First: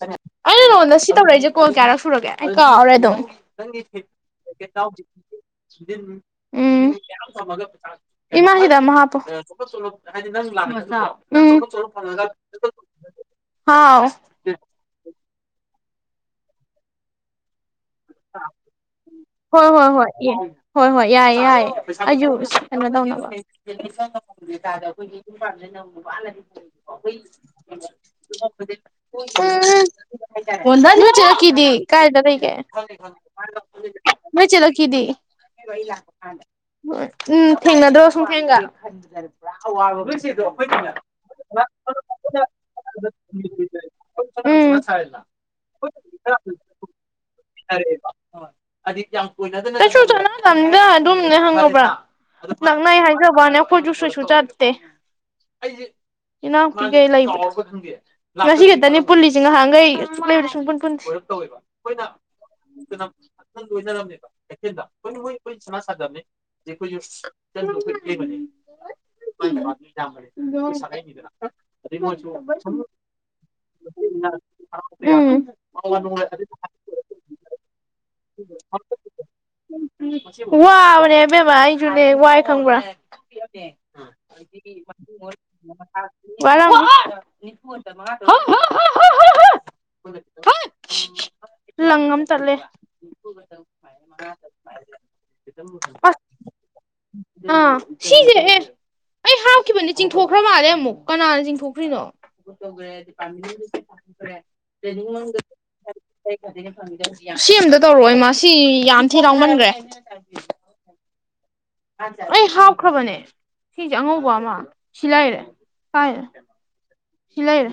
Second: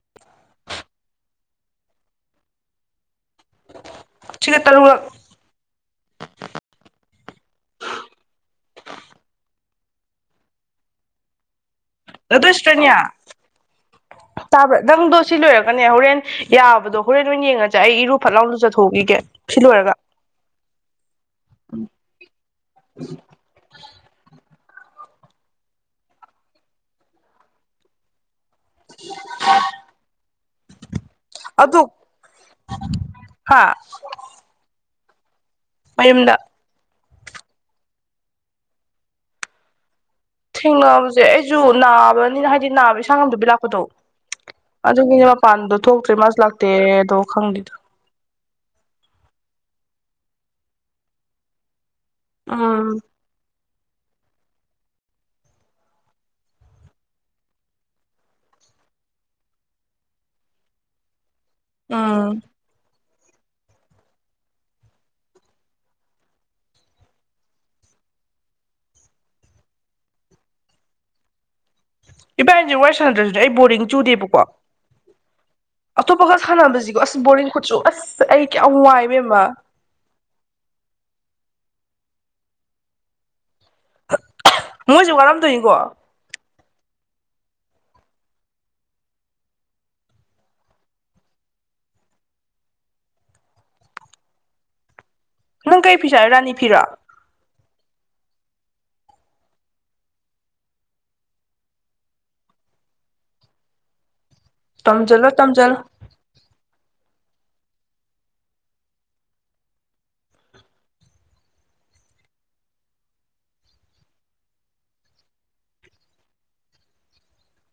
ꯑꯩꯅ ꯅꯉꯣꯟꯗ ꯁꯤ ꯇꯧꯔꯛꯏꯁꯦ ꯀꯣꯟ ꯀꯌꯥꯔꯛ ꯁꯨꯔꯒꯦ ꯑꯩ ꯀꯥꯎꯔꯦ ꯑꯗꯨꯝ ꯁꯤꯒ ꯇꯔꯨꯛꯂꯛ ꯈꯤꯇꯪꯌꯥꯝ ꯊꯃꯒꯩ ꯏꯃꯥ ꯍꯗ ꯃꯍꯥꯄ ꯎꯝ ꯑꯗꯨꯗꯨ ꯏꯁꯁꯇ꯭ꯔꯦꯅꯤꯌꯥ ꯍꯥꯎ ꯆꯥꯕ꯭ꯔꯥ ꯅꯪꯗꯣ ꯁꯤ ꯂꯣꯏꯔꯒꯅꯦ ꯍꯣꯔꯦꯟ ꯌꯥꯕꯗꯣ ꯍꯣꯔꯦꯟ ꯂꯣꯏ ꯌꯦꯡꯉꯁꯦ ꯑꯩ ꯏꯔꯨ ꯐꯠ ꯂꯥꯎꯗ ꯆꯠꯊꯣꯛꯈꯤꯒꯦ ꯍꯣꯏ ꯍꯣꯏ ꯍꯣꯏ ꯍꯣꯏ ꯍꯣꯏ ꯌꯥꯏꯌꯦ ꯌꯥꯏ ꯑꯩ ꯀꯩꯅꯣ ꯇꯧꯅꯕ ꯀꯗ ꯑꯩꯈꯣꯏꯒꯤ ꯌꯨꯝ ꯄꯥꯝꯁꯤꯅ ꯑꯃ ꯋꯥꯅꯗꯤꯕꯀ ꯑꯩꯈꯒꯤ [inaudible] ꯍꯥ ꯀꯗꯤ ꯑꯗꯣ ꯀꯥꯏꯗ ꯂꯩꯩꯒ ꯍꯥ ꯃꯣꯏ ꯆꯂꯣ ꯀꯤꯗꯤ ꯃꯌꯨꯝꯗ ꯎꯝ ꯎꯝ ꯊꯦꯡꯅꯗꯕ ꯁꯨꯝ ꯊꯦꯡꯒ ꯊꯦꯡꯅꯕꯁꯦ ꯑꯩꯁꯨ ꯅꯥꯕꯅꯤꯅ ꯍꯥꯏꯗꯤ ꯅꯥꯕ ꯌꯦꯟꯥꯡ ꯑꯃꯗꯨꯕꯤ ꯂꯥꯛꯄꯗꯣ ꯎꯝ ꯑꯗꯨꯒꯤꯅꯦ ꯃꯄꯥꯟꯗꯣ ꯊꯣꯛꯇ꯭ꯔꯤ ꯃꯥꯁ ꯂꯥꯛꯇꯦꯗꯣ ꯈꯪꯗꯦ ꯀꯨꯅ ꯀꯁꯨ ꯆꯠꯅ ꯂꯝꯗ ꯑꯗꯨꯝꯅꯦ ꯍꯪꯉꯧꯕ꯭ꯔꯥ ꯎꯝ ꯅꯪꯅ ꯑꯩ ꯍꯥꯏꯖꯕꯅꯦ ꯑꯩꯈꯣꯏꯁꯨ ꯁꯨꯁꯨ ꯆꯠꯇꯦ ꯏꯅꯥ ꯀ ꯀꯩ ꯂꯩꯥꯏ ꯉꯁꯤ ꯈꯛꯇꯅꯤ ꯄꯨꯜꯂꯤꯁꯦ ꯉꯍꯥꯈꯩ ꯁꯂꯕ ꯁꯟꯟ ꯎꯝ [unintelligible] ꯀꯩꯊꯦꯟꯗ [unintelligible] ꯁꯅꯥ ꯁꯥꯖꯕꯅꯦ [unintelligible] [unintelligible] ꯏꯕꯥꯅꯤꯁꯦ ꯋꯥꯔꯤ ꯁꯥꯟꯅꯗ꯭ꯔꯁꯨꯅꯦ ꯑꯩ ꯕꯣꯔꯗꯤꯡ [unintelligible] ꯎꯝ ꯑꯇꯣꯞꯄ ꯈ ꯁꯥꯟꯅꯕꯁꯤꯒꯣ ꯑꯁ ꯕꯣꯔꯤꯡ ꯈꯨꯠꯆꯨ ꯑꯁ ꯑꯩ ꯀꯌꯥꯝ ꯋꯥꯏ ꯏꯕꯦꯝꯃ ꯎꯝ ꯋꯥꯕꯅꯦ ꯏꯕꯦꯝꯃ ꯑꯩꯁꯨꯅꯦ ꯋꯥꯏ ꯈꯪꯕ꯭ꯔꯥ ꯃꯣꯏꯁꯨ ꯋꯥꯔꯝꯗꯣꯏꯅꯤꯀꯣ ꯋꯥꯔꯝꯅꯤ [unintelligible] [unintelligible] ꯂꯪ ꯑꯃ ꯇꯠꯂꯦ ꯅꯪ ꯀꯩ ꯐꯤ ꯑꯁ ꯁꯥꯏ ꯔꯥꯅꯤ ꯐꯤꯔꯣ ꯑꯥ ꯁꯤꯖꯦ ꯍꯦ ꯑꯩ ꯍꯥꯞꯈꯤꯕꯅꯦ ꯆꯤꯡꯊꯣꯛꯈ꯭ꯔ ꯃꯥꯜꯂꯦ ꯑꯃꯨꯛ ꯀꯅꯥꯅ ꯆꯤꯡꯊꯣꯛꯈ꯭ꯔꯤꯅꯣ [inaudible] ꯇꯝꯖꯜꯂꯣ ꯇꯝꯖꯜꯂꯣ ꯁꯤ ꯑꯝꯇ ꯇꯧꯔꯛꯑꯣ ꯏꯃꯥ ꯁꯤ ꯌꯥꯝ ꯊꯤꯅꯥ ꯂꯥꯎꯃꯟꯒ ꯭ꯔꯦ ꯑꯩ ꯍꯥꯞꯈ꯭ꯔꯕꯅꯦ ꯁꯤꯁꯦ ꯑꯉꯧꯕ ꯑꯃ ꯁꯤ ꯂꯩꯔꯦ [inaudible] ꯁꯤ ꯂꯩꯔꯦ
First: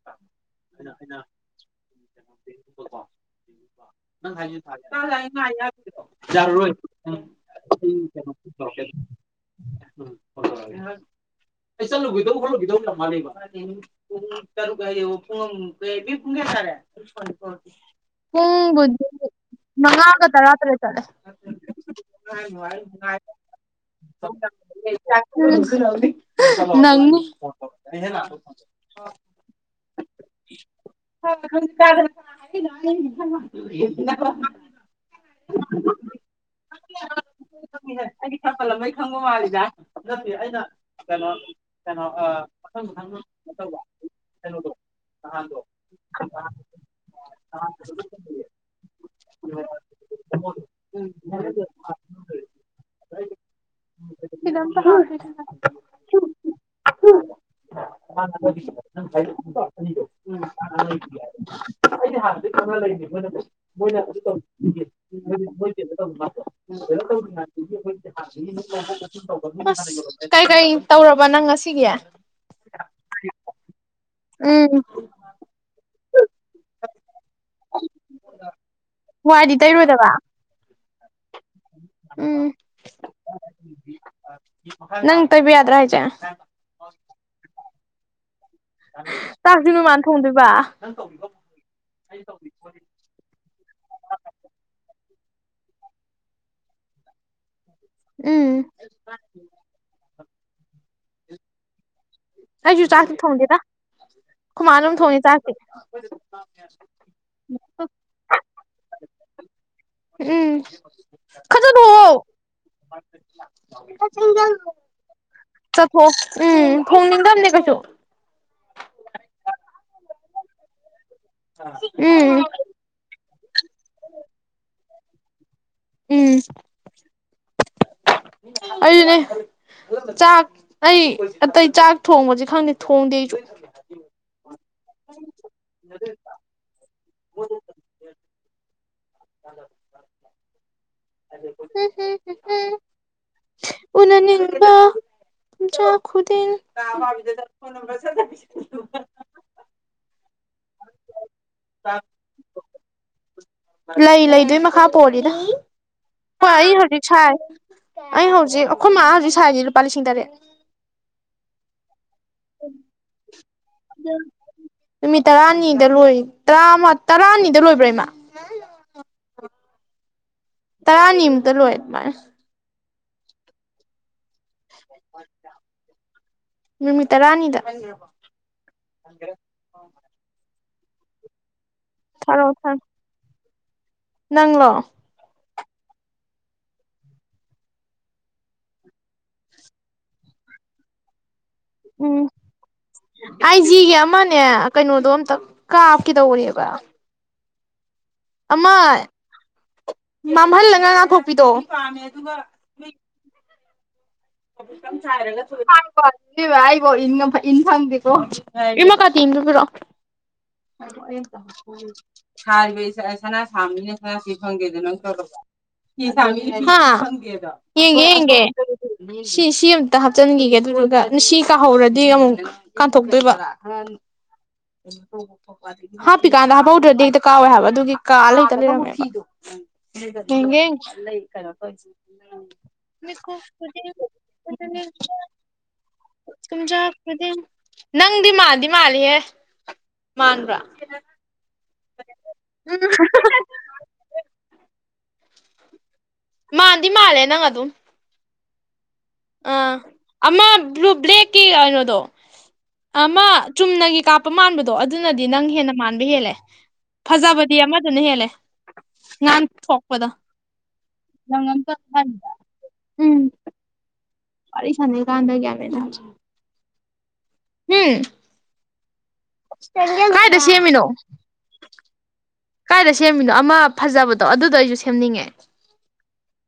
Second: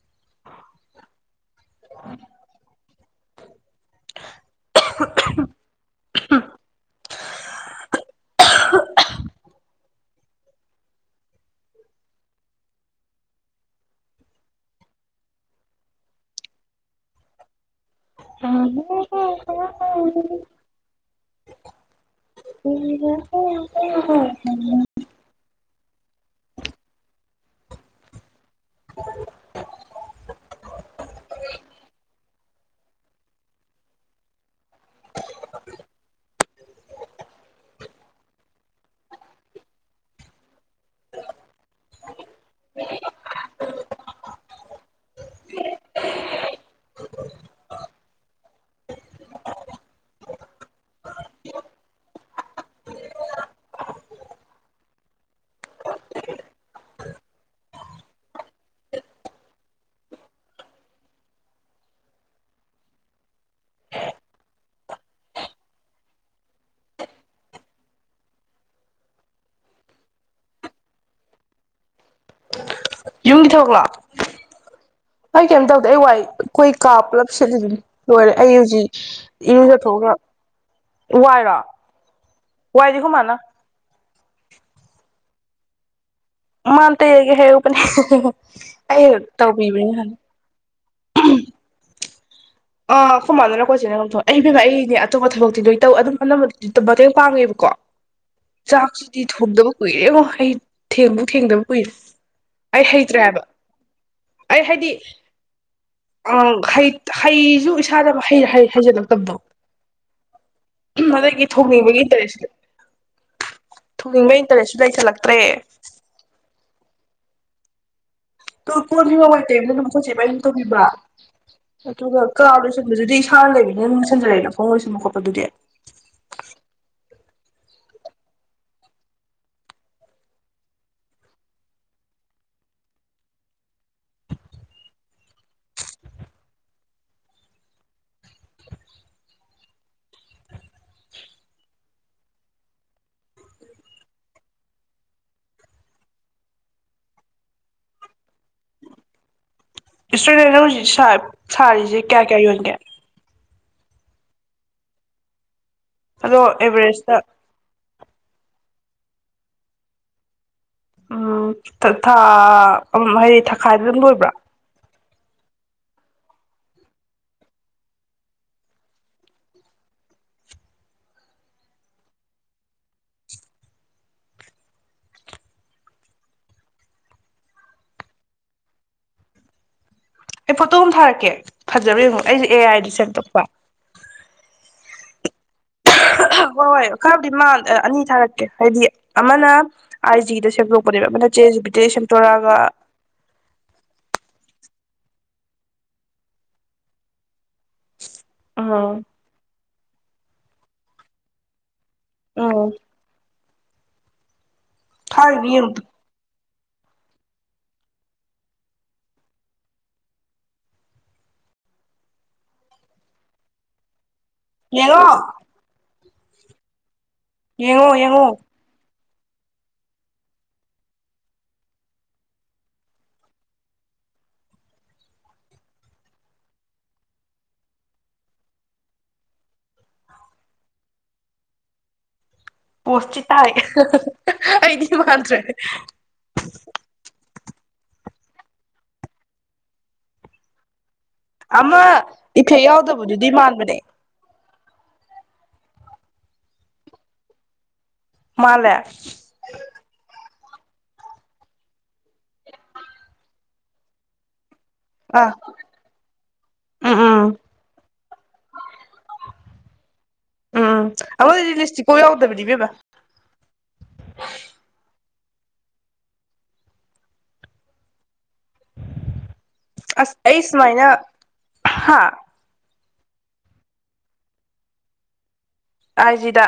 [inaudible] [inaudible] ꯌꯥꯔꯔꯣꯏ [inaudible] ꯑꯩ ꯆꯠꯂꯨꯈꯤꯗꯣꯏꯕ ꯈꯣꯠꯂꯨꯈꯤꯗꯣꯏꯕ ꯌꯥꯝ ꯋꯥꯠꯂꯤꯕ ꯄꯨꯡ ꯇꯔꯨꯛ ꯍꯥꯏꯔꯦꯕꯥ ꯄꯨꯡ ꯑꯃ ꯀꯥꯏꯕꯤ ꯄꯨꯡ ꯀꯌꯥ ꯇꯥꯔꯦ ꯄꯨꯡ ꯕꯨ ꯃꯪ ꯉꯒꯥ ꯇꯔꯥ ꯇꯔꯦꯠ [inaudible] ꯎꯝ ꯅꯡ ꯅꯤ [unintelligible] [inaudible] [inaudible] [inaudible] [unintelligible] [unintelligible] ꯑꯩꯗꯤ ꯈ ꯄꯜ ꯂꯝꯕꯩ ꯈꯪꯕ ꯃꯜꯂꯤꯗ ꯅꯠꯇꯦ ꯑꯩꯅꯥ ꯀꯩꯅꯣ ꯀꯩꯅꯣ ꯑ ꯃꯊꯪ -ꯃꯊꯪ ꯀꯩꯅꯣ ꯇꯧꯕꯥ ꯀꯩꯅꯣꯗꯣ ꯅꯍꯥꯟꯗꯣ [inaudible] [inaudible] [inaudible] [inaudible] ꯑꯩꯗꯤ ꯍꯥꯟꯅꯗꯩꯩ ꯈꯪꯉ ꯂꯩꯕꯅꯤ ꯃꯣꯏꯅ ꯑꯗꯨ ꯇꯧꯔꯤ ꯈꯨꯗꯤꯡꯒꯤ ꯃꯣꯏꯗꯤ ꯀꯩꯅꯦ [inaudible] ꯑꯁ ꯀꯩ - ꯀꯩ ꯇꯧꯔꯕꯥ ꯅꯡ ꯉꯁꯤꯒꯤ ꯌꯨꯝꯒꯤ ꯊꯕꯛꯂꯣ ꯎꯝ ꯑꯩ ꯀꯩꯝ ꯇꯧꯗꯦ ꯑꯩ ꯋꯥꯏ ꯈꯣꯏ ꯀꯥ ꯄꯨꯂꯞ ꯁꯤꯠꯂꯤꯗꯨꯅꯤ ꯂꯣꯏꯔꯦ ꯑꯩ ꯍꯧꯖꯤꯛ ꯋꯥꯏꯗꯤ ꯏꯔꯨꯖꯊꯣꯛ ꯇꯩꯔꯣꯏꯗꯕ ꯑꯒ ꯋꯥꯏꯔꯣ ꯎꯝ ꯋꯥꯏ ꯗꯤ ꯈꯣꯏꯃꯅꯥ ꯅꯪ ꯇꯩꯕꯥ ꯌꯥꯗ꯭ꯔꯥ ꯍꯥꯏꯁꯦ ꯃꯥꯅ ꯇꯩꯔꯒꯦ ꯍꯥꯏꯍꯧꯕꯅꯦ ꯆꯥꯛꯁꯨ ꯅꯣꯏ ꯃꯅꯥ ꯊꯣꯡꯗꯨꯏꯕ ꯑꯥ ꯈꯨꯣꯏꯃꯥꯟꯅꯥꯔ ꯈꯣꯏꯆꯦꯅꯥꯔ ꯊꯣꯡ ꯑꯩ ꯏꯕꯦꯝꯃꯥ ꯑꯩꯅꯦ ꯑꯇꯣꯞꯄ ꯊꯕꯛꯇꯤ ꯂꯣꯏ ꯇꯧ ꯑꯗꯨꯝ ꯑꯅꯝꯕꯗꯤ ꯃꯇꯦꯡ ꯄꯥꯡꯉꯦꯕꯀꯣ ꯎꯝ ꯆꯥꯛꯁꯤꯗꯤ ꯊꯣꯡꯗꯕ ꯀꯨꯏꯔꯦꯉꯣ ꯑꯩ ꯊꯦꯡꯕꯨ ꯊꯦꯡꯗꯕ ꯀꯨꯏꯔꯦ ꯑꯩ ꯑꯩꯁꯨ ꯆꯥꯛꯇꯤ ꯍꯩꯇ꯭ꯔꯦ ꯍꯥꯏꯕ ꯊꯣꯡꯗꯦꯗ ꯑꯩ ꯈꯣꯏꯃꯥꯅ ꯍꯥꯏꯗꯤ ꯑꯗꯨꯝ ꯊꯣꯡꯉꯦ ꯆꯥꯛꯇꯤ ꯑ ꯍꯩ [unintelligible] ꯏꯁꯥꯗ ꯍꯩ- ꯍꯩ ꯍꯩꯖꯤꯜꯂꯛꯇꯕꯗꯣ ꯎꯝ ꯑꯗꯒꯤ ꯊꯣꯡꯅꯤꯡꯕꯒꯤ ꯈꯖꯗꯣꯛꯑꯣ ꯏꯟꯇꯔꯦꯁ ꯊꯣꯡꯅꯤꯡꯕꯒꯤ ꯏꯟꯇꯔꯦꯁꯗ ꯂꯩ ꯆꯜꯂꯛꯇ꯭ꯔꯦ ꯆꯠꯊꯣꯛ ꯎꯝ ꯊꯣꯡꯅꯤꯡꯗꯕꯅꯦ ꯀꯩꯁꯨ ꯀꯣꯟ ꯉꯉꯥꯏꯇꯕ ꯅꯅ ꯃꯊꯛꯁꯦ ꯃꯝ ꯇꯧꯕꯤꯕ ꯑꯗꯨꯒ ꯎꯝ ꯀꯥꯎꯗ ꯑꯗꯨꯗꯤ ꯏꯁꯥꯅ ꯂꯩꯕꯅꯦꯅ ꯅꯅꯨꯡꯁꯟꯖꯔꯛꯏꯦ ꯐꯣꯡ ꯑꯣꯏꯣꯏꯁꯕ ꯈꯣꯠꯗꯨꯗꯤ ꯎꯝ ꯑꯗꯨꯅꯦ ꯆꯥꯛ ꯑꯩ ꯑꯇꯩ ꯆꯥꯛ ꯊꯣꯡꯕꯁꯦ ꯈꯪꯗꯦ ꯊꯣꯡꯗꯦ ꯑꯩꯁꯨ [inaudible] ꯃ [unintelligible] ꯑꯅꯅꯤꯡꯕ ꯖ‌ꫭꯈꯨꯗꯤꯟ ꯏꯁꯇ꯭ꯔꯨꯗꯦꯟꯅ ꯍꯧꯖꯤꯛ ꯁꯥꯔꯤꯁꯦ ꯀꯌꯥ ꯀꯌꯥ ꯌꯣꯟꯒꯦ ꯂꯩ ꯂꯩ ꯗꯨꯒꯤ ꯃꯈꯥ ꯄꯣꯜꯂꯤꯗ ꯑꯗꯣ ꯑ ꯑꯩ ꯍꯧꯖꯤꯛ ꯑꯦꯚꯔꯦꯁꯇ ꯁꯥꯏ ꯑꯩ ꯍꯧꯖꯤꯛ ꯑꯩꯈꯣꯏ ꯃꯥꯥ ꯍꯧꯖꯤꯛ ꯁꯥꯏꯖꯤ ꯂꯨꯄꯥ ꯂꯤꯁꯤꯡ ꯇꯔꯦꯠ ꯎꯝ ꯊꯥ ꯍꯥꯏꯗꯤ ꯊꯥꯈꯥꯏꯗ ꯑꯗꯨꯝ ꯂꯣꯏꯕ꯭ꯔꯥ ꯅꯨꯃꯤꯠ ꯇꯔꯥꯅꯤꯗ ꯂꯣꯏ ꯇꯔꯥꯃ ꯇꯔꯥꯅꯤꯗ ꯂꯣꯏꯕ꯭ꯔꯥ ꯏꯃꯥ ꯇꯔꯥꯅꯤꯃꯨꯛꯇ ꯂ‌ꫭꯏ ꯑꯗꯥꯏꯅ ꯅꯨꯃꯤꯠ ꯇꯔꯥꯅꯤꯗ ꯑꯩ ꯐꯣꯇꯣ ꯑꯃ ꯊꯥꯔꯛꯀꯦ ꯐꯖꯕ ꯌꯦꯡꯉꯨ ꯑꯩꯁꯦ ꯑꯦ ꯊꯥꯔꯛꯑꯣ ꯑꯥꯏꯗ ꯁꯦꯝ ꯇꯧꯄ ꯅꯪꯂꯣ ꯍ‌ꫭꯏ ꯍ‌ꫭꯏ ꯈꯔꯕꯨꯗꯤ ꯑꯅꯤ ꯊꯥꯔꯛꯀꯦ ꯍꯥꯏꯗꯤ ꯑꯃꯅ ꯑꯥꯏ ꯖꯤꯗ ꯁꯦꯝꯗꯣꯛꯄꯅꯦꯕ ꯑꯃꯅ ꯆꯦ ꯖꯤꯕꯤꯗꯩꯩ ꯁꯦꯝꯗꯣꯔꯛꯑꯒ ꯑꯥꯏꯖꯤꯒꯤ ꯑꯃꯅꯦ ꯀꯩꯅꯣꯗꯣ ꯑꯝꯇ ꯀꯥꯞꯀꯗꯧꯔꯤꯕ ꯑꯃ ꯎꯝ ꯃꯝꯍꯜꯂꯒꯥ ꯉꯥꯟꯊꯣꯛꯄꯤꯗꯣ ꯑꯣ ꯆꯔꯒ ꯊꯥꯔꯤꯅꯤ [inaudible] ꯌꯦꯡꯉꯣ ꯏ ꯃꯥ ꯀꯥꯇꯤ ꯑꯃꯨꯛꯇ ꯄꯤꯔꯛꯑ‌ꫭ ꯍꯥꯏꯕ ꯏꯆ‌ꯦ ꯁꯅꯥ ꯁꯥꯕ ꯃꯤꯅꯥ ꯁꯥ ꯌꯦꯡꯉꯣ ꯌ‌ꯦꯡꯒ‌ꯦ ꯌꯦꯡꯉꯣ ꯌꯦꯡꯉꯣ ꯌ‌ꯦꯡꯒ‌ꯦ ꯁꯤ ꯁꯤ ꯑꯃꯨꯝꯇ ꯍꯥꯞꯆꯤꯟꯈꯤꯒꯦ ꯑꯗꯨꯗꯨꯒ ꯉꯁꯤ ꯀꯥꯍꯧꯔꯗꯤ ꯑꯃꯨꯛ ꯀꯥꯟꯊꯣꯛꯇꯣꯏꯕ [inaudible] ꯍꯥꯞꯄꯤꯀꯥꯟꯗ ꯍꯥꯞꯄꯧꯗ꯭ꯔꯗꯤ ꯍꯦꯛꯇ ꯀꯥꯎꯋꯦ ꯍꯥꯏꯕ ꯑꯗꯨꯒꯤ ꯀꯥꯜꯂ ꯍ‌ꯦꯛꯇ ꯂꯩꯔꯝ ꯃ‌ꯦꯕꯥ ꯌ‌ꯦꯡꯒ‌ꯦ ꯌ‌ꯦꯡꯒ‌ꯦ ꯄꯣꯠꯇꯤ ꯇꯥꯏ ꯑꯩꯗꯤ ꯃꯥꯟꯗ꯭ꯔꯦ ꯀꯝꯖ ꯈꯨꯗꯤꯡ ꯅꯪꯗꯤ ꯃꯥꯟꯗꯤ ꯃꯥꯟꯂꯤꯍ‌ꯦ ꯃꯥꯟꯕ꯭ꯔꯥ ꯑꯃꯥ ꯏꯐꯦꯛ ꯌꯥꯎꯗꯕꯗꯨꯗꯤ ꯃꯥꯟꯕꯅꯦ ꯃꯥꯟꯗꯤ ꯃꯥꯟꯂꯦ ꯅꯪ ꯑꯗꯨꯝ ꯃꯥꯟꯂꯦ ꯑꯥ ꯑꯃ ꯕ꯭ꯂꯨ ꯕ꯭ꯂꯦꯛꯀꯤ ꯀꯩꯅꯣꯗꯣ ꯑꯃ ꯆꯨꯝꯅꯒꯤ ꯀꯥꯞ ꯄ ꯃꯥꯟꯕꯗꯣ ꯑꯗꯨꯅꯗꯤ ꯑꯥ ꯅꯪ ꯍꯦꯟꯅ ꯃꯥꯟꯕ ꯍꯦꯜꯂꯦ ꯎꯝ ꯎꯝ ꯐꯖꯕꯗꯤ ꯑꯃꯗꯨꯅ ꯍꯦꯜꯂꯦ ꯉꯥꯟ ꯊꯣꯛꯄꯗꫭ ꯎꯝ ꯑꯃꯗꯨꯗꯤ ꯂꯤꯁꯇꯤꯛꯄꯥꯎ ꯌꯥꯎꯗꯕꯅꯤ ꯏꯕ‌ꯦꯝꯃ ꯎꯝ ꯋꯔꯤ ꯁꯥꯅꯩ ꯀꯥꯟꯗ ꯒꯤꯋꯟ ꯃ‌ꯦꯟꯅ ꯇꯗꯔ‌ꯦ ꯎꯝ ꯑꯁ ꯀꯗꯥꯥꯏꯗ ꯑꯩ ꯁꯦꯝꯃꯤꯅꯣ ꯁꯨꯃꯥꯏꯅ ꯍꯥ ꯀꯥꯏꯗ ꯁꯦꯝꯃꯤꯅꯣ ꯑꯃ ꯐꯖꯕꯗꯣ ꯑꯗꯨꯗꯣ ꯑꯩꯁꯨ ꯁꯦꯝꯅꯤꯡꯉꯦ ꯑꯥꯏꯖꯤꯗ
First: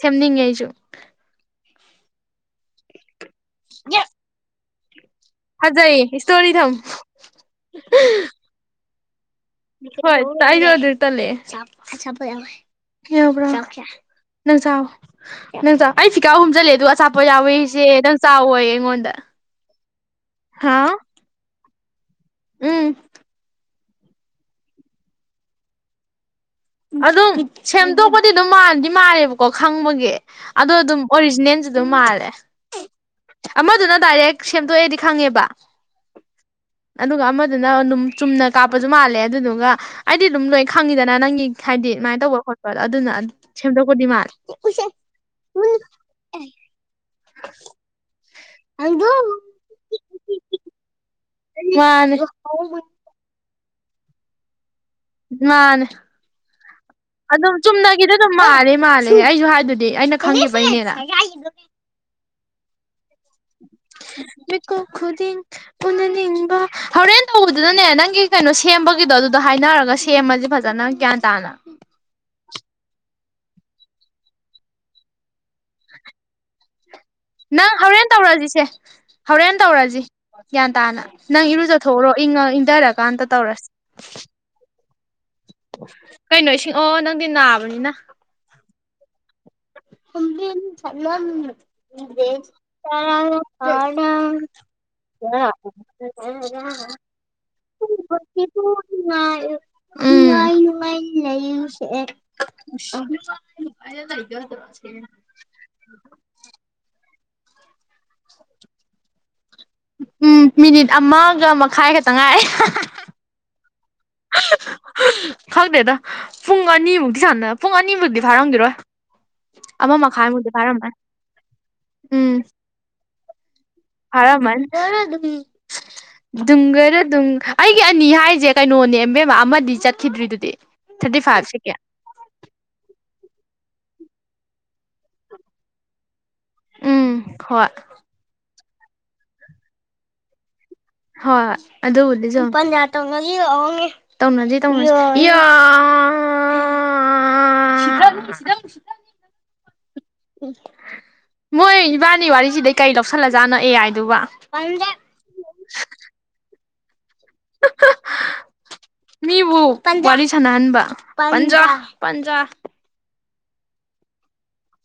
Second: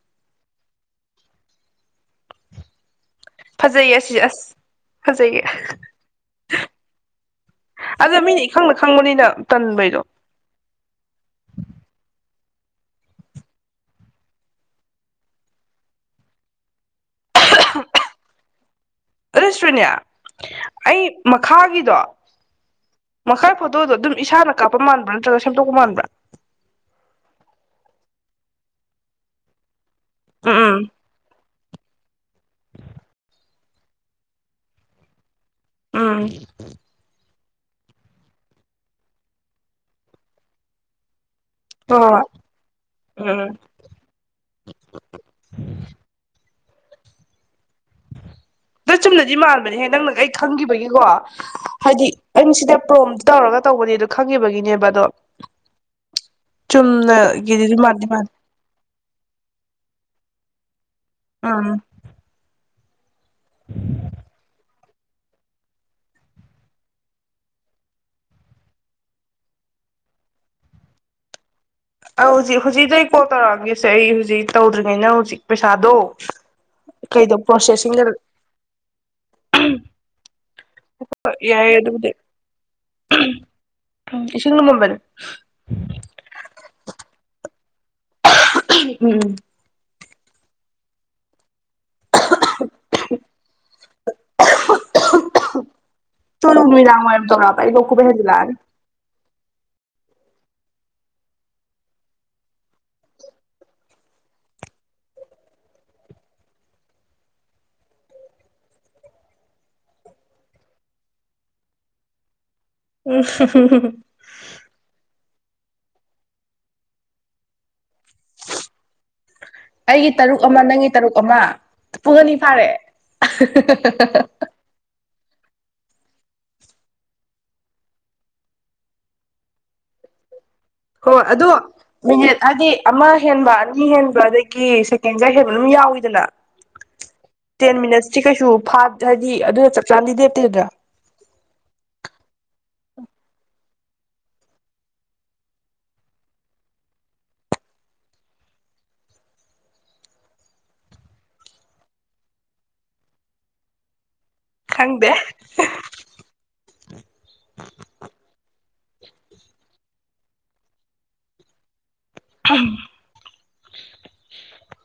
ꯁꯦꯝꯅꯤꯡꯉꯦ ꯑꯩꯁꯨ ꯐꯖꯩꯌꯦ ꯑꯁꯤ ꯑꯁ ꯐꯖꯩꯌꯦ ꯍꯖꯩ ꯏꯁꯇꯣꯔꯤ ꯊꯝꯃꯨ ꯈꯪꯅ ꯈꯪꯕꯅꯤꯅ ꯇꯟꯕꯩꯗꯣ ꯍꯣꯏ ꯑꯩꯁꯨ ꯑꯗꯨꯗ ꯇꯜꯂꯦꯑ‌ꯦ ꯅꯪꯆꯥꯔ‌ꫭ ꯅꯪ ꯆꯥꯎ ꯑꯩ ꯐꯤꯈꯥꯎ ꯍꯨꯝꯖꯤꯜꯂꯦ ꯑꯗꯨꯒ ꯑꯁꯥꯄꫭꯠ ꯌꯥꯎꯋꯦꯁꯦ ꯅꯪ ꯆꯥꯎꯋꯌ‌ꯦ ꯑꯩꯉꯣꯟꯗ ꯑꯗꯨꯗ [unintelligible] ꯁꯔꯤꯅꯦ ꯍꯥ ꯑꯩ ꯃꯈꯥꯒꯤꯗꯣ ꯎꯝ ꯃꯈꯥꯏ ꯑꯗꯨꯗꯣ ꯑꯗꯨꯝ ꯏꯁꯥꯅ ꯀꯥꯞꯄ ꯃꯥꯟꯕꯔꯥ ꯅꯠꯇ꯭ꯔꯒ ꯁꯦꯝꯗꯣꯛꯄ ꯃꯥꯟꯕ꯭ꯔꯥ ꯑꯗꯨꯝ ꯁꯦꯝꯗꯣꯛꯄꯗꯤ ꯑꯗꯨꯝ ꯃꯥꯟꯗꯤ ꯃꯥꯜꯂꯦꯕꯀꯣ ꯈꯪꯕꯒꯤ ꯑꯗꯣ ꯎꯝ ꯑꯗꯨꯝ ꯑꯣꯔꯤꯖꯤꯅꯦꯜ ꯑꯗꯨꯝ ꯃꯥꯂꯦ ꯑꯃꯗꯨꯅ ꯗꯥꯏꯔꯦꯛ ꯁꯦꯝꯗꯣꯛꯑꯦꯗꯤ ꯈꯪꯉꯦꯕ ꯎꯝ ꯑꯗꯨꯒ ꯑꯃꯗꯨꯅ ꯑꯗꯨꯝ ꯆꯨꯝꯅ ꯀꯥꯞꯄꯁꯨ ꯃꯥꯜꯂꯦ ꯑꯗꯨꯗꯨꯒ ꯑꯩꯗꯤ ꯑꯗꯨꯝ ꯂꯣꯏ ꯈꯪꯉꯤꯗꯅ ꯅꯪꯒꯤ ꯍꯥꯏꯗꯤ ꯍꯣꯏ ꯍꯣꯏ ꯑꯗꯨꯃꯥꯏꯅ ꯍꯣꯏ ꯇꯧꯕ ꯈꯣꯠꯄꯗ ꯑꯗꯨꯅ ꯎꯝ ꯎꯝ ꯁꯦꯝꯗꯣꯛꯄꯗꯤ ꯃꯥꯂꯦ [unintelligible] ꯗꫭ ꯆꯨꯝꯅꯗꯤ ꯃꯥꯟꯕꯅꯦꯍ ꯅꯪꯅꯪ ꯑꯩ ꯈꯪꯈꯤꯕꯒꯤꯀꯣ ꯍꯥꯏꯗꯤ ꯃꯥꯅꯦ ꯑꯩꯅ ꯁꯤꯗ ꯄ꯭ꯔꯣꯝ ꯇꯧꯔꯒ ꯇꯧꯕꯅꯦꯗꯣ ꯈꯪꯈꯤꯕꯒꯤꯅꯦꯕ ꯑꯗꯣ ꯃꯥꯅꯦ ꯑꯗꯨꯝ ꯆꯨꯝꯅꯒꯤꯗꯤ ꯃꯥꯟꯗꯤ ꯆꯨꯝꯅꯒꯤꯗꯤ ꯃꯥꯟꯂꯦ ꯑꯗꯨꯝ ꯃꯥꯂꯦ ꯃꯥꯜꯂꯦ ꯑꯩꯁꯨ ꯍꯥꯏ ꯑꯗꯨꯗꯤ ꯑꯩꯅ ꯈꯪꯖꯕꯩꯅꯦꯅ ꯎꯝ ꯃꯤꯀꯥꯞ ꯈꯨꯗꯤꯡ ꯎꯅ ꯅꯤꯡꯕ ꯍꯣꯔꯦꯟ ꯇꯧꯕꯗꯨꯗꯅꯦ ꯅꯪꯒꯤ ꯀꯩꯅꯣ ꯁꯦꯝꯕꯒꯤꯗꯣ ꯑꯗꯨꯗꯣ ꯍꯥꯏꯅꯔꯒ ꯁꯦꯝꯃꯁꯦ ꯐꯖꯅ ꯒ꯭ꯌꯥꯟ ꯇꯥꯅ ꯑꯧ ꯍꯧꯖꯤꯛ ꯍꯧꯖꯤꯛꯗ ꯑꯩ ꯀꯣꯜ ꯇꯧꯔꯛꯑꯒꯦꯁꯦ ꯑꯩ ꯍꯧꯖꯤꯛ ꯇꯧꯗ꯭ꯔꯤꯉꯩꯩ ꯅꯪ ꯍꯧꯖꯤꯛ ꯄꯩꯁꯥꯗꯣ ꯀꯩꯗꯣ ꯅꯪ ꯄ꯭ꯔꯣꯁꯦꯁꯤꯡꯗ ꯍꯣꯔꯦꯟ ꯇꯧꯔꯁꯤꯁꯦ ꯍꯧꯔꯦꯟ ꯇꯧꯔꯁꯤ ꯒ꯭ꯌꯥꯟ ꯇꯥꯅ ꯅꯪ ꯌꯥꯏ ꯏꯔꯨꯖꯊꯣꯛꯎꯔꯣ ꯑꯗꯨꯕꯨꯗꯤ ꯏꯪ ꯏꯪꯊꯔꯀꯥꯟꯗ ꯇꯧꯔꯁꯤ ꯎꯝ ꯏꯁꯤꯡ ꯂꯨꯃꯥꯝꯕꯅꯤ ꯀꯩꯅꯣ ꯏꯁꯤꯡꯉ ꯑꯣ ꯅꯪꯗꯤ ꯅꯥꯕꯅꯤꯅ ꯎꯝ [unintelligible] [unintelligible] [unintelligible] ꯅꯨꯃꯤꯗꯥꯡ ꯋꯥꯏꯔꯝ ꯇꯧꯔꯛꯑꯕ ꯑꯩ [unintelligible] ꯂꯣꯛ ꯎꯝ ꯈꯨꯕ ꯍꯦꯟꯖꯤꯜꯂꯛꯑꯅꯤ ꯅꯨꯡꯉꯥꯏ ꯅꯨꯡꯉꯥꯏ ꯂꯩꯌꯨꯁꯦ ꯅꯨꯡꯉꯥꯏ ꯅꯨꯡꯉꯥꯏ ꯂꯩ [unintelligible] [unintelligible] ꯎꯝ ꯃꯤꯅꯤꯠ ꯑꯃꯒ ꯃꯈꯥꯏ ꯈꯛꯇ ꯉꯥꯏꯑꯦ [unintelligible] ꯈꯪꯗꯦꯗ ꯄꯨꯡ ꯑꯅꯤꯃꯨꯛꯇꯤ ꯁꯥꯟꯅ ꯄꯨꯡ ꯑꯅꯤꯃꯨꯛꯇꯤ ꯐꯥꯔꯝꯈꯤꯔꯣꯏ ꯑꯃ ꯑꯩꯒꯤ ꯇꯔꯨꯛ ꯃꯈꯥꯏꯃꯨꯛꯇꯤ ꯑꯃ ꯅꯪꯒꯤ ꯐꯥꯔꯝꯃꯅꯤ ꯇꯔꯨꯛ ꯑꯃ ꯄꯨꯡ ꯑꯅꯤ ꯎꯝ ꯐꯥꯔꯦ ꯌꯥꯔ ꯑꯗꯨ ꯗꯨꯝꯒꯔ ꯗꯨꯝ ꯑꯩꯒꯤ ꯑꯅꯤ ꯍꯥꯏꯁꯦ ꯀꯩꯅꯣꯅꯦ ꯏꯕꯝꯃꯥ ꯑꯃꯗꯤ ꯆꯠꯈꯤꯗ꯭ꯔꯤꯗꯨꯗꯤ ꯊꯥꯔꯇꯤ ꯍꯣꯏ ꯐꯥꯏꯚ ꯑꯗꯣ ꯁꯦꯀꯦꯟ ꯃꯤꯅꯤꯠ ꯍꯥꯏꯗꯤ ꯑꯃ ꯍꯦꯟꯕ ꯑꯅꯤ ꯍꯦꯟꯕ ꯑꯗꯥꯒꯤ ꯁꯦꯀꯦꯟꯒ ꯍꯦꯟꯕ ꯑꯗꯨꯝ ꯌꯥꯎꯏꯤꯗꯅ ꯎꯝ ꯍꯣꯏ ꯇꯦꯟ ꯃꯤꯅꯠꯁꯇꯤ ꯀꯩꯁꯨ ꯐꯥ ꯍꯥꯏꯗꯤ ꯑꯗꯨꯅ ꯆꯞ ꯆꯥꯅꯗꯤ ꯂꯦꯞꯇꯦꯗꯅ ꯍꯣꯏ ꯍꯣꯏ ꯑꯗꯨꯕꯨꯗꯤ [unintelligible] ꯇꯧꯅꯁꯦ ꯇꯧꯅꯁꯦ ꯃꯣꯏ ꯏꯕꯥꯅꯤ ꯋꯥꯔꯤꯁꯤꯗꯩ ꯀꯔꯤ ꯂꯧꯁꯜꯂꯖꯥꯠꯅꯣ ꯑꯦ ꯑꯥꯏ ꯗꯨꯕ ꯈꯪꯗꯦ [unintelligible] ꯃꯤꯕꯨ ꯄꯟꯖ ꯋꯥꯔꯤ ꯁꯥꯟꯅꯍꯟꯕ ꯄꯟꯖ ꯄꯟꯖ ꯄꯟꯖ [unintelligible]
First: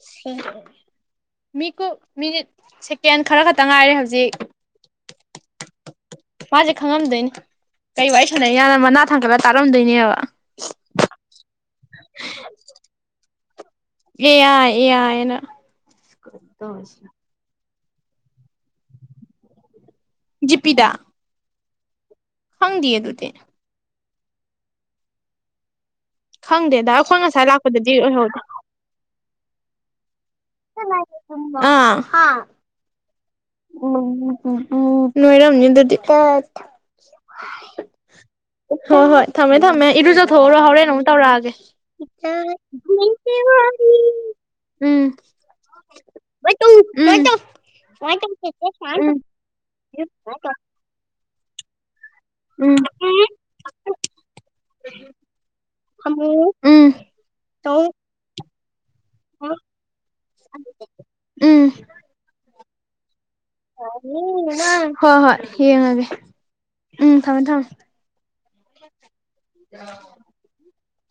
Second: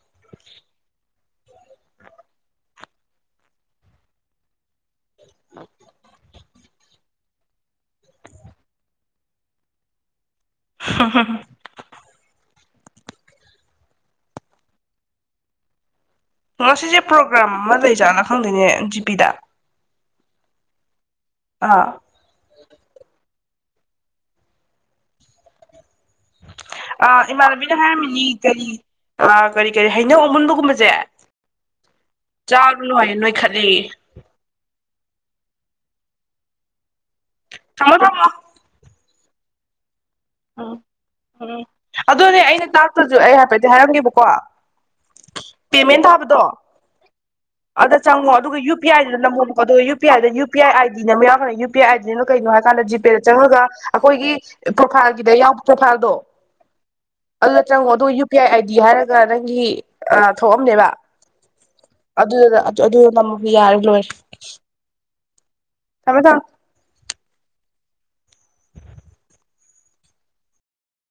ꯁꯦꯍꯦ ꯃꯤꯀꯨꯞ ꯃꯤꯅꯤꯠ ꯁꯦꯀꯦꯟ ꯈꯔ ꯈꯇ ꯉꯥꯏꯔꯦ ꯍꯧꯖꯤꯛ ꯃꯥꯖꯦ ꯈꯪꯉꯝꯗꯣꯏꯅꯤ ꯀꯔꯤ ꯋꯥꯔꯤ ꯁꯟꯅꯩꯖꯥꯠꯅꫭ ꯃꯅꯥ ꯊꯥꯡꯒꯠꯂ ꯇꯥꯔꯝꯗꯣꯏꯅꯦꯕ ꯍꯥ ꯍꯥ ꯍꯥ ꯑꯦ ꯑꯥꯏ ꯑꯦ ꯑꯥꯏꯅ ꯉꯁꯤꯖꯦ ꯄ꯭ꯔꯣꯒ꯭ꯔꯥꯝ ꯑꯃ ꯂꯩꯖꯥꯠꯂꯥ ꯈꯪꯗꯦꯅꯦ ꯖꯤ ꯄꯤꯗ ꯖꯤꯄꯤꯗꯥ ꯑꯥ ꯈꯪꯗꯤꯌꯦ ꯑꯗꯨꯗꯤ ꯈꯪꯗꯦꯗ ꯑ ꯑꯩꯈꯣꯏ ꯉꯁꯥꯏ ꯏꯃꯟꯅꯕꯤꯅ ꯂꯥꯛꯄꯗꯗꯤ ꯍꯥꯏꯔꯝꯃꯤꯅꯤ ꯑꯣꯏꯍꯧꯗꯦ ꯀꯔꯤ ꯑ ꯀꯔꯤ ꯀꯔꯤ ꯍꯩꯅꯧ ꯑꯃꯨꯟꯕꯒꯨꯝꯕꯖꯦ ꯆꯥꯔꯨꯅꯣ ꯍꯥꯏꯌꯦ ꯅꯣꯏꯈꯠ ꯎ ꯎꯝ ꯎꯝ ꯅꯣꯏꯔꯝꯅꯤ ꯑꯗꯨꯗꯤ ꯇꯊ ꯊꯝꯃꯣ ꯊꯝꯃꯣ ꯍꯣꯏ ꯍꯣꯍꯣꯏ ꯊꯝꯃꯦ ꯊꯝꯃꯦ ꯏꯔꯨꯖꯎ ꯊꯣꯛꯎꯔꯣ ꯎꯝ ꯍꯧꯔꯦꯟ ꯑꯃꯨꯛ ꯇꯧꯔꯛꯑꯒꯦ ꯎꯝ ꯑꯗꯨꯅꯦ ꯑꯩꯅ ꯇꯥꯛꯇ꯭ꯔꯁꯨ ꯇꯥꯅꯤꯡꯇꯦ ꯑꯩ ꯍꯥꯏꯐꯦꯠꯇꯤ ꯋꯥꯔꯤ ꯍꯥꯏꯔꯝꯒꯦꯕꯀꯣ ꯎꯝ ꯄꯦꯃꯦꯟ ꯊꯥꯕꯗꯣ ꯑꯗ ꯆꯪꯉꯣ ꯑꯗꯨꯒ ꯌꯨ ꯄꯤ ꯑꯥꯏꯗꯤ ꯅꯝꯃꯣꯕꯀꯣ ꯑꯗꯨꯒ U P I the U P I D ꯑꯃ ꯌꯥꯎꯔꯛꯀꯅꯤ ꯌꯨꯡꯅ ꯄꯤ ꯑꯥꯏ ꯀꯩꯅꯣ ꯍꯥꯏ ꯀꯥꯟꯗ ꯖꯤꯄꯦꯗ ꯆꯪꯉꯒ ꯑꯈꯣꯏꯒꯤ ꯄ꯭ꯔꯣꯐꯥꯏꯜꯒꯤꯗ ꯌꯥꯎ ꯄ꯭ꯔꯣꯐꯥꯏꯜꯗꯣ ꯑꯗꯨꯗ ꯆꯪꯉꯣ ꯑꯗꯨꯒ ꯌꯨ ꯄꯤ ꯑꯥꯏ ꯑꯥꯏꯗꯤ ꯍꯥꯏꯔꯒ ꯅꯪꯒꯤ ꯑ ꯊꯣꯛꯑꯝꯅꯦꯕ ꯑꯗꯨꯗ ꯅ ꯑꯗꯨꯗ ꯅꯝꯃ ꯌꯥꯔꯦ ꯂꯣꯏꯔꯦ ꯍꯣ ꯍꯣꯏ ꯌꯦꯡꯉꯒꯦ ꯊꯝꯃꯦ ꯊꯝꯃꯦ ꯎꯝ ꯊꯝꯃꯦ ꯊꯝꯃꯦ